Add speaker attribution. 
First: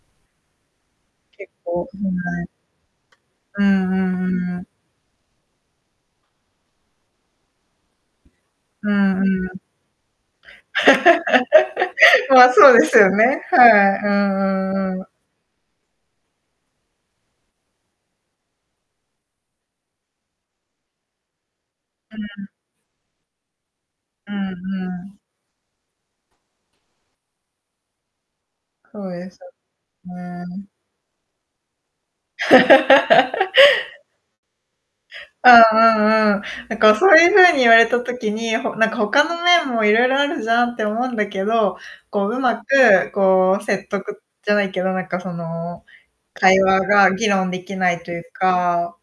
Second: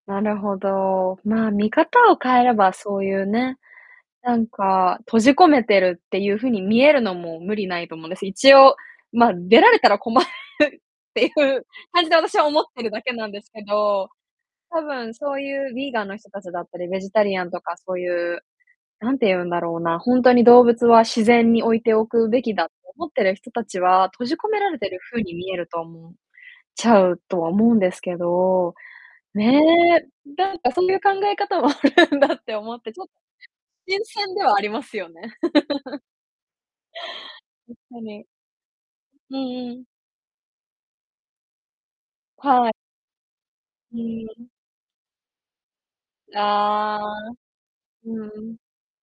Speaker 1: なるほど。まあ、
Speaker 2: 結
Speaker 1: 見
Speaker 2: 構う
Speaker 1: 方
Speaker 2: ん、
Speaker 1: を変
Speaker 2: は
Speaker 1: え
Speaker 2: い。
Speaker 1: ればそういうね、
Speaker 2: うんうんう
Speaker 1: なん
Speaker 2: んうん。
Speaker 1: か、閉じ込めてるっていう風に見えるのも、無理ないと思うんです。一応、
Speaker 2: うんう
Speaker 1: まあ、出
Speaker 2: ん。
Speaker 1: られたら困るっていう感じで 私
Speaker 2: ま
Speaker 1: は
Speaker 2: あ、
Speaker 1: 思っ
Speaker 2: そう
Speaker 1: て
Speaker 2: で
Speaker 1: る
Speaker 2: す
Speaker 1: だ
Speaker 2: よ
Speaker 1: けなんで
Speaker 2: ね、
Speaker 1: すけ
Speaker 2: はい。う
Speaker 1: ど、
Speaker 2: んう
Speaker 1: 多
Speaker 2: んうん。
Speaker 1: 分そういうヴィーガンの人たちだったり、ベジタリアンとかそういう、何て言うんだろうな、ほんとに動物は自然に置いてお
Speaker 2: う
Speaker 1: くべ
Speaker 2: ん。
Speaker 1: きだと思ってる人たちは、閉
Speaker 2: う
Speaker 1: じ込
Speaker 2: ん
Speaker 1: められてる
Speaker 2: うん。
Speaker 1: 風に見えると思うちゃうとは思うんですけど、
Speaker 2: そうです。
Speaker 1: ねえ。
Speaker 2: うー
Speaker 1: なん
Speaker 2: ん。
Speaker 1: かそういう考え方もあるんだって思って、ちょっちょっと、新 鮮ではありますよね。
Speaker 2: う んうんうん。なんかそういう風に言
Speaker 1: 確
Speaker 2: われた
Speaker 1: かに。
Speaker 2: 時に、ほなんか他
Speaker 1: う
Speaker 2: の面
Speaker 1: んう
Speaker 2: も
Speaker 1: ん。
Speaker 2: いろいろあるじゃんって思うんだけど、こう、上
Speaker 1: はい。
Speaker 2: 手くこう、説
Speaker 1: う
Speaker 2: 得
Speaker 1: ーん。
Speaker 2: じゃないけど、なんかその、会話
Speaker 1: ああ。
Speaker 2: が議論できないとい
Speaker 1: う
Speaker 2: う
Speaker 1: ん。
Speaker 2: か